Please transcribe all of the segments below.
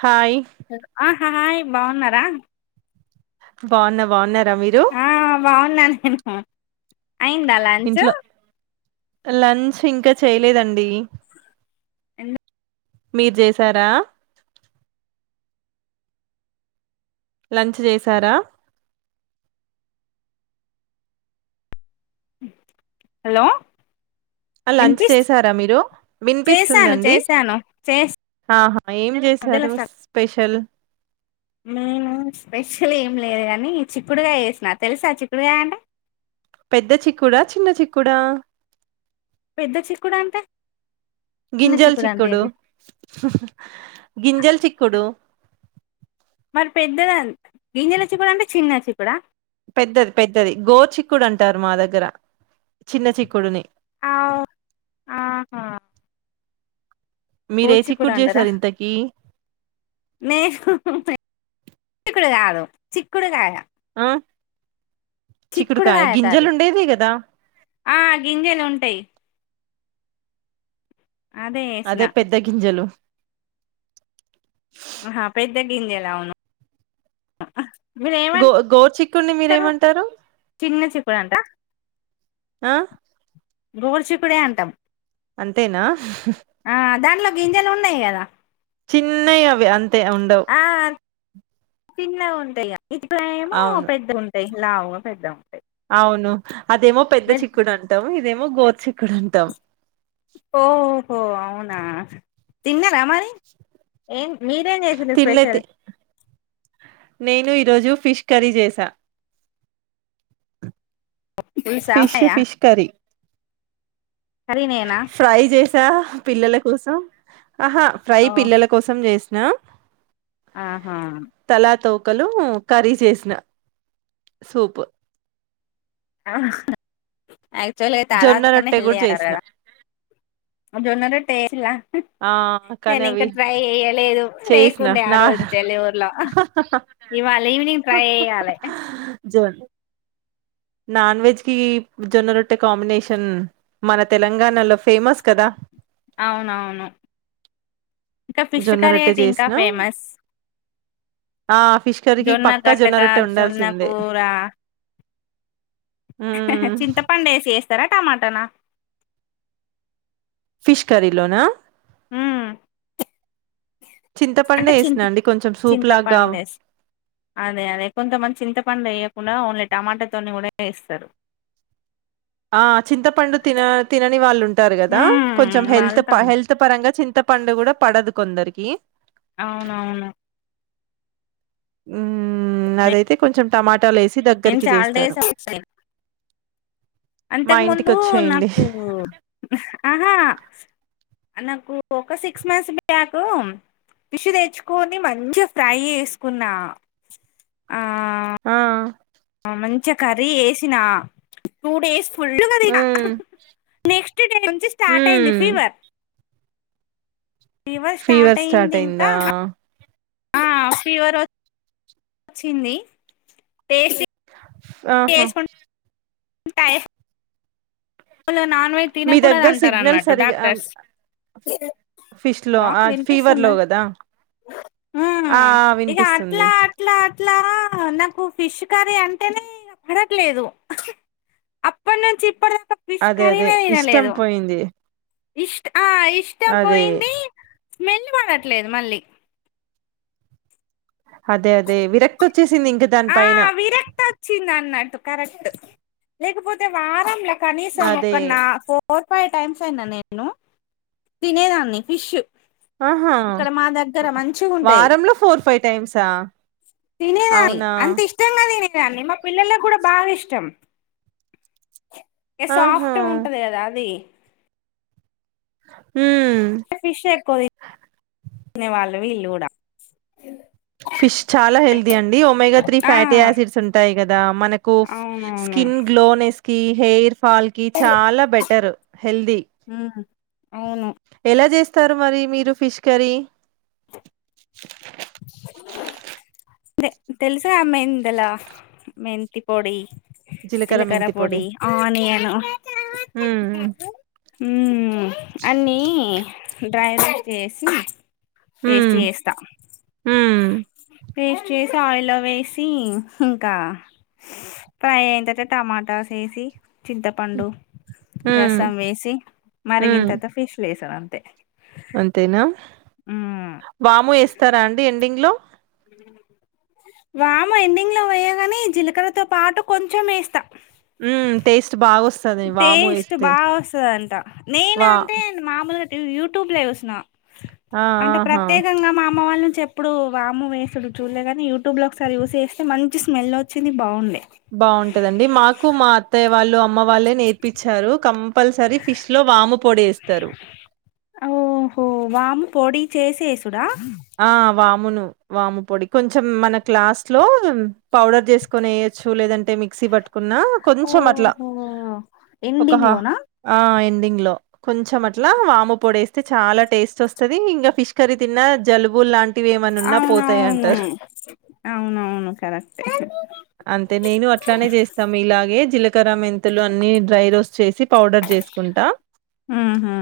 హాయి హ హాయ్ బావున్నారా బావున్నా బావున్నర్ ఆ బావున్నాను హుహా అయిందా లంచు చ్ ఇంకా చేయలేదండి ఎందు మీరు జేసారా లంచ్ చేశారా ఉమ్మ్ హలో లంచ్ వినిపిస్త్ చేసారా మీరు చేశాను వినిపిస్తుందండి. చేశాను చేస్ ఆహా ఏం మధ్యలో చేశారు స్టక్ స్పెషల్ నేను స్పెషల్ ఏం లేదు. కానీ చిక్కుడుగాయ వేసినా తెలుసా చిక్కుడుకాయ అంటే పెద్ద చిక్కుడా చిన్న చిక్కుడా పెద్ద చిక్కుడు అంటే చిన్న గింజల్ అంటే చిక్కుడు ఏంటి గింజల్ చిక్కుడు మరి పెద్ద గింజల చిక్కుడు అంటే చిన్న చిక్కుడా పెద్దది పెద్దది గోరు చిక్కుడు అంటారు మా దగ్గర చిన్న చిక్కుడుని ఆ ఆహా మీరే గోరు చిక్కుడా చిక్కుడు అంటారా చేశారు ఇంతకీ నే చి చిక్కుడు కాదు చిక్కుడు కాయ ఆ చిక్కుడు చిక్కుడుకాయ కాయ గింజలు కాదు ఉండేదే కదా ఆ గింజలు ఉంటాయి అదే పెద్ద గింజలు ఆహా పెద్ద గింజలు అవును మీరు గో ఏమంటారు గోరు చిక్కుడి మీరేమంటారు చిన్న చిక్కుడు అంట ఆ గోరు చిక్కు డే అంటాం అంతేనా ఆ దాంట్లో గింజలు ఉన్నాయి కదా చిన్నయ అవి అంతే ఉండవు ఆ చిన్నగా ఉంటయా ఇప్పుడ ఏమో అవును పెద్దగా ఉంటాయి లావు పెద్దగా ఉంటాయి అవును అదేమో పెద్ద మీరు చిక్కుడు అంటాం ఇదేమో మ గోర్చచిక్కడు అంటాం ఓహో అవునా తిన్న ర మరి ఏ మీరేం చేసింరూ తినలే స్పెషల్ తి నేను ఈరోజు ఫిష్ కర్రీ చేసా పులుసా ఫిష్ ఫిష్ కర్రీ కర్రి నేనా త్యా పిల్లల కోసం ఆహా ఫ్రై ఓ పిల్లల కోసం చేస్త ఆ ఆహా ముక్కలు కర్రీ చేసిన సూప్ ఆ యాక్టువల్లీ తల జొన్న తోకనే రొట్టె హెల్ ది కూడా అంటారు చేసిన కాదా ట చేసిల్ల ఆ కానీ నేను ఇంకా అవి ట్రై చేయలేదు చేసిన లేకుండే ఆ నా రోజు సేల ఊర్లో ఇవాళ ఈవినింగ్ ట్రై చేయ్యాలే జోర్ నాన్ వెజ్ కి జొన్న రొట్టె కాంబినేషన్ మన తెలంగాణలో ఫేమస్ కదా అవునవును ఇంకా ఫిష్ జొన్న కర్రీ రొట్టె అయితే ఇంకా చేసినా ఫేమస్ ఆ ఫిష్ కర్రీకి జొన్న పక్కా గట్టక రొట్టె జొన్న ఉండాల్సిందే కూర మ్మ్ చింతపండు ఏసీ చెస్ తరా టమాటనా ష్ కర్రీ లోనా ఉమ్ చింతపండే అంటే ఏసిన చింత అండి కొంచెం సూపులాగ చింతపండు గావ్ వేసి అదే అదే కొంతమంది చింతపండెయకుండా ఓన్లీ టమాటతోని కూడా ఏస్తారు ఆ చింతపండు తిన తినని వాళ్ళు ఉంటారు కదా ఉమ్ కొంచెం హెల్త్ వాళ్తాం హెల్త్ పరంగా చిం త్త పండుగ కూడా పడదు కొందరికి అవునవును ఉ నే- అదైతే కొంచెం టమాటాలేసి సి నేను దగ్గరికి చాలా చేస్తారు డేస్ అవుతుంది మా అంతకు ఇంటికి ముందు వచ్చేయండి నాకు ఆహా నాకు ఒక సిక్స్ మంత్స్ బ్యాక్ ఫిష్ తెచ్చుకొని మంచిగ ఫ్రై చేసుకున్నా ఆ మంచిగ కర్రీ చెసిన టూ డేస్ ఫుల్గ తిన్న మ్మ్ నెక్స్ట్ డే నుంచి స్టార్ట్ అయింది మ్మ్ ఫీవర్ ఫీవర్ స్టార్ట్ అఇందా ఆ ఫీవర్ ఓ చ్చింది టెస్ ఆహా టైఫ్ పోల నా ఇ మీ తినకూడది దగ్గర సిగ్నల్ అంటరాన్నట్టు సరిగా డాక్టర్ ఫిష్ లో హల్ ఫీవర్ లో వినిపిస్తుందా కదా హు ఆ ఆ ఇగ వినిపిస్తుంది. అట్లా అట్లా అ ట్లా నాకు ఫిష్ కర్రీ అంటేనే పడట్లేదు అప్పటి నుంచి ఇప్పటి ఫిష్ అదే అదే కర్రీనే ఇష్టం తినలేదు పోయింది ఇష్ట ఆ ఇష్టం అదే పోయింది స్మెల్ పడట్లేదు మళ్ళీ అదే అదే విరక్త వచ్చేసి ఆ విరక్తి వచ్చింది అన్నట్టు కరెక్ట్ లేకపోతే వారంల కనీసం ఒక్క అదే నా ఫోర్ ఫైవ్ టైమ్స్ అయిందని నేను తినేదాన్ని ఫిష్ ఆహా ఇక్కడ మా దగ్గర మంచిగా ఉంటాయి వారంలో ఫోర్ ఫైవ్ టైమ్సా తినేదాన్ని అవునా అంత ఇష్టంగా తినేదాన్ని మా పిల్లలకుడాప్ బాగా ఇష్టం ఏ ఆహా! సాఫ్ట్ గా ఉంటది కదా అది హ్మ్. టే ఫిష్ ఎక్కువ తిన్ తినే వాళ్ళవి వీళ్ళు కూడా ఫిష్ చాలా హెల్దీ అండి. ఒమెగా త్రీ ఆ ఫ్యాటీ యాసిడ్స్ ఉంటాయి కదా, మనకు అవునవును స్కిన్ గ్లోనేస్ కి హెయిర్ ఫాల్ కి చాలా బెటర్ హెల్దీ ఉమ్ అవును ఎలా చేస్ తారు మరి మీరు ఫిష్ కర్రీ తెలుసా మెందల మెంతి పొడి. జీలకర్ర జిలకర్ర మెంతి పొడి, ఆనియను హ్మ్. హుమ్. అన్నీ హ్మ్ డ్రై రోస్ట్ చేసి పేస్ట్ చేస్తా ఉమ్ పేస్ట్ చేసి ఆయిల్లో వేసి ఇంకా స్ ఫ్రై అయిన తవాత, టమాటాస్ వేసి చింతపండు హ్మ్. హ్మ్. రసం వేసి హ్మ్. మరిగినతవ్త ఫిష్ వేసి టఅంతే అంతేనా వాము వేస్తారా అండి ఎండి గ్ లో వాము ఎండింగ్ లో వెయ్యాగాని జీలకరతో పాటు కొంచెం వేస్తా ఉమ్ టేస్ టేస్ట్ బా వస్తద అంట నేను వా అంటే మామూలుగా నె యూట్యూబ్ లో చూస్న ఆ అంటే ఆహా ప్రత్యేకంగా మా అమ్మ వాళ్ళ చెప్ ఇప్పుడు వాము వేసడు చూడలే కానీ యూట్యూబ్లో ఒకసారి యూస్ చేస్తే మంచి స్మెల్ వచ్చింది బాగుండే బాగుంటదండి మాకు మా అత్తయ్య వాళ్ళు మా వల్లే నేర్పించారు కంపల్సర ఫిష్ లో వాము పొడి వేస్తారు చేసేస్ కుడా మును వాము పొడి కొంచం మనక్ లాస్ట్లో పౌడర్ చేసుకొన వేయచు లేదంటే మిక్సి కున్నా కొంచెం అట్లా ఓహో ఒక ఎండింగ్ హ లోనా ఆ ఎండింగ్లో కొంచెం అట్ల వాము పొడి వేస్తే చాలా టేస్ట్ వస్తది ఇంకా ఫిష్ కర్రీ తిన్నా జలుబు లాం టివి ఏమైనా ఉన్న పోతాయ్ అవునవును అంటార్ అవునవును కరెక్టే నేను అట్లానే చేస్తా జీలకర్ కర మెంత్ తులు అన్ని డ్రై రోస్ చేసి పౌడర్ చేసుకుంటా ఉహు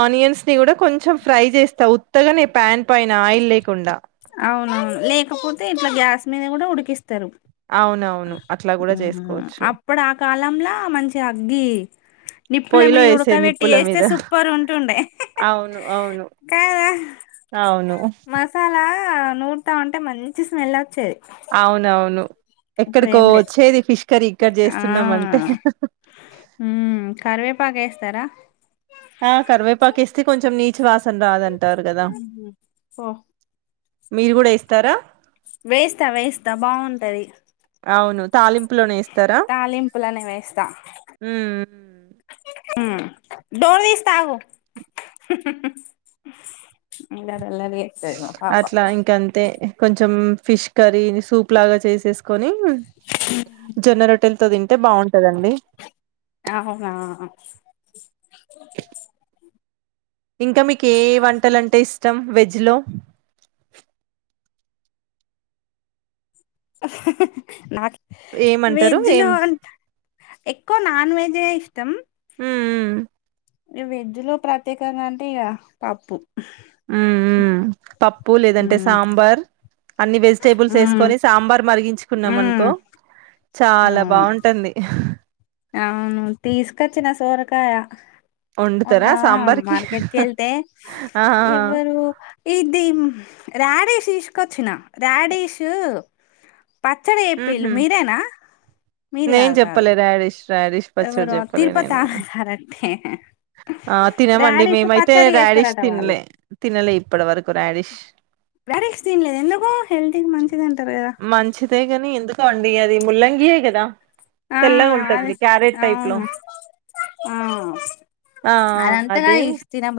ఆనియన్స్ ని కూడా కొంచెం ఫ్రై చేస్తా తగలని పాన్ పైన ఆయిల్ లేకుండా అవును లేకపోతే ఇట్లా గ్యాస్ మీద కూడా ఉడికిస్త తరు అవునవును అట్లా కూడా చేసుకోవచ్చు అప్పుడు ఆ కాలంల మంచి అగ్గి నిప్పుల పొయ్యిలో మీద వేసే ఉడకబెట్టి నిప్పుల చేస్తే మీద సూపర్ ఉంటుండే అవును అవును కాదా అవును మసాలా నూర్తా ఉంటే మంచి స్మెల్ వచ్చేది అవునవును ఎక్కడికో ఇప్పుడేం లేదు. వచ్చేది ఫిష్ కర్రీ ఇక్కడ ఆ! చేస్తున్నాం అంటే ఎస్తారా ఆ కరువే పాకేస్తతికి కొంచం నీచ వాస్ రాదంటారు కదా హుహు. ఓ మీరు కూడా ఏస్తారా వేస్తా వేస్తా బావుంటది అవును తాలింపులోనే ఎస్ తాలీంపులనే వేస్తా ఉమ్ డోర్ తీస్త ఆగు అల్లరి చేస్తది మా పాప అట్లా ఇంక అంతే కొంచెం ఫిష్ కర్రీ సూప్ లాగా చేసేసు కోని జోనర్టెల్ తో తింటే బాగుంటందండి అవునా ఇంకా మీకు ఏ వంటలాంటే ఇష్టం వెజ్ హలో నాక ఏమంటారు వెజ్ ఏం లో అంట ఎక్కువ నాన్ వెజ్ జే ఇష్టం మ్మ్ ఈ వెజ్ లో ప్రత్యేకంగా అంటే ఇగా పప్పు మ్మ్ మ్మ్ పప్పు లేదంటే మ్మ్ సాంబార్ అన్ని వెజిటేబుల్స్ మ్మ్ వేసుకోని సాంబార్ మరిగించ కున్నాం అనుకో మ్మ్ చాలా బాగుంటుంది ఆహ్ తీసుకొచ్చిన సొరకాయ వండుతారా అవున్నా సాంబార్కి మార్కెట్ కళ్తే ఆ ఎవరు ఇదిది రాడీష్ తీసుకొచ్చిన రాడీష్ పచ్చడి మ్మ్ చెప్పినారు హ్మ్ మీరేనా మీరు నేను కాదు కాదు చెప్పలే రాడిష్ రాడిష్ పచ్చడి ఎవరో చెప్పలే తిరుపతా, నేను కరెక్టే ఆ తినమండి మేమైతే రా డిష్ చేస్తారట వాళ్ళు తినలే, తినలే ఇప్పటి వరకు రాడిష్ రాడిష్ తినలేదు ఎందుకు హెల్తీకి మంచిది అంటారు కదా మంచిదే ని ఎందుకు కండియాది ములంంగ కదా ఆ తెల్లగా అదే ఉంటది క్యారెట్ టైప్ లో అవును ఆ ఆ అదంతగా అదే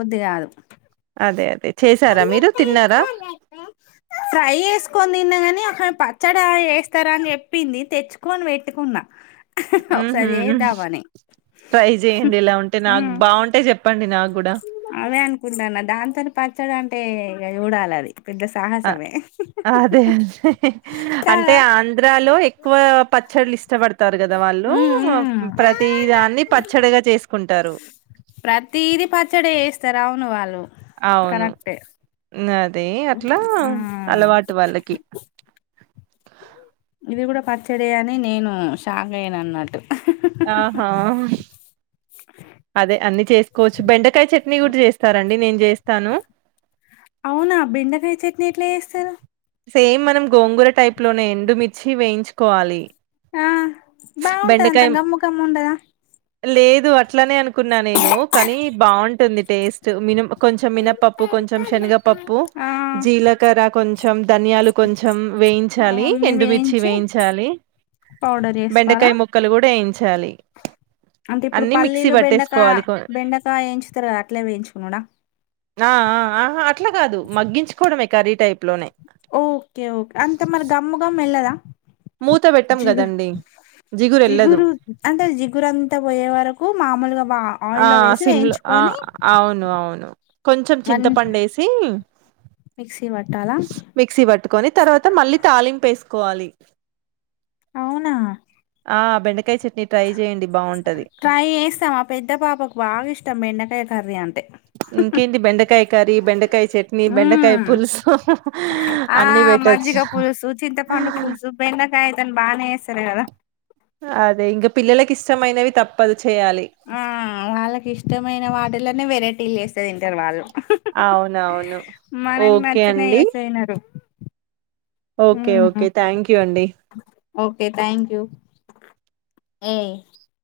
[unintelligible] అదే అదే చేసారా మీరు తిన్నారా ఫ్రై చేసుకొని తిన్న కానీ, పచ్చడి వస్తారా అని చెప్పింది తెచ్చుకొని పెట్టుకున్నా ఉహూ, ఒకసారి చేద్దామని ట్రై చెయండి ఇలా ఉంటే నాకు బాగుంటే చెప్పండి నాకు కూడా అవే అనుకుంటాన్న దాంతోనీ పచ్చడి ఆయే నేను కూడా అలానే ఆ అదే, అదే అంటే కాదా ఆంధ్రాలో ఎక్కువ పచ్చడులు ఇష్టపడతారు కదా వాళ్ళు ఉమ్ ఉమ్ ప్రతి దాన్ని పచ్చడిగా చేసుకుంటారు వేస్త రా అవును వాళ్ళు అవును కరెక్టే అ అదే అట్లా ఉమ్ అలవాటు వాళ్ళకి ఇవి కూడా పచ్చడి అని నేను షాక్ అయను అన్నట్టు అహహా అదే అన్ని చేసుకోవచ్చు బెండకాయ చట్నీ కూడా చేస్తారంండి నేను చేస్తాను అవునా బెండకాయ చట్నీ ఎట్లా చేస్తారు సేమ్ మనం గోంగూర టైప్ లోనే ఎండుమిర్చి వేయించుకోవాలి బాగుంటదంతా, బెండకాయ గమ్ముకమ్మ ఉండదా లేదు అట్లనే అను అనుకున్న నేను కానీ బాగుంట ఉంటుంది టేస్ట్ మిన కొంచెం మినపప్పు కొంచెం శనగపప్పు, ఆ జీలకర్ర కొంచ కొంచెం ధనియాలు కొంచెం వేయించాలి, అవన్నీ ఎండుమిర్చి వేయించి వేయించాలి పౌడర్ చేసుకోవాలా బెండకాయ ముక్కలు కూడా వేయించాలి అంటే ఇప్పుడు అన్ని మిక్సీ పల్లీలు బెండకా పట్టేసుకోవాలి కొ బెండకాయ వేయించుతారు కదా అట్లే వేయించుకున్నాడా ఆ ఆ ఆహా అట్లా కాదు మగ్గించుకోడమే కర్రీ టైప్ లోనే ఓకే ఓకే అంత మరి గమ్ గమ్ వెళ్ళదా మూత పెట్టం జిగురు కదండి జిగురు ఎళ్ళదు అంటే జిగురు అంతా పోయే వరకు మామూలుగా బా ఆ ఆయిల్లో వేసి సిమ్లో ఆ వేయించుకొని అవును అవును కొంచెం వన్ చింతపండేసి మిక్సీ పట్టాలా మిక్సీ పట్టుకొని తర్వాత మళ్ళీ తాలింపేసు కోవాలి అవునా ఆ బెండకాయ చిట్ ట్రై చేస్తాం పెద్ద పాపకు బాగా ఇష్టం బెండ ఏ కర్రీ అన్ ఇంకేంటి బెండకాయ కర్రీ బెండకాయ చెట్ని బెండకాయ మ్మ్ పులుసు ఆ అన్ని పెట్టొచ్చు. మజ్జిగ కానీ తను బానే చేస్తది కదా అదే ఇంక పిల్లలకి ఇష్టమైనవి తప్పదు చేయాలి. ఆ వాళ్ళకి ఇష్టమైన వాటిలనే వెరైటీలు చేస్ [inaudible] అదే తింటరు వాళ్ళు అవునవును మనకు ఓకే నచ్చినవి అండి చేస్తే తినరు ఓకే ఓకే థాంక్యూ అండి ఓకే థాంక్యూ హ్మ్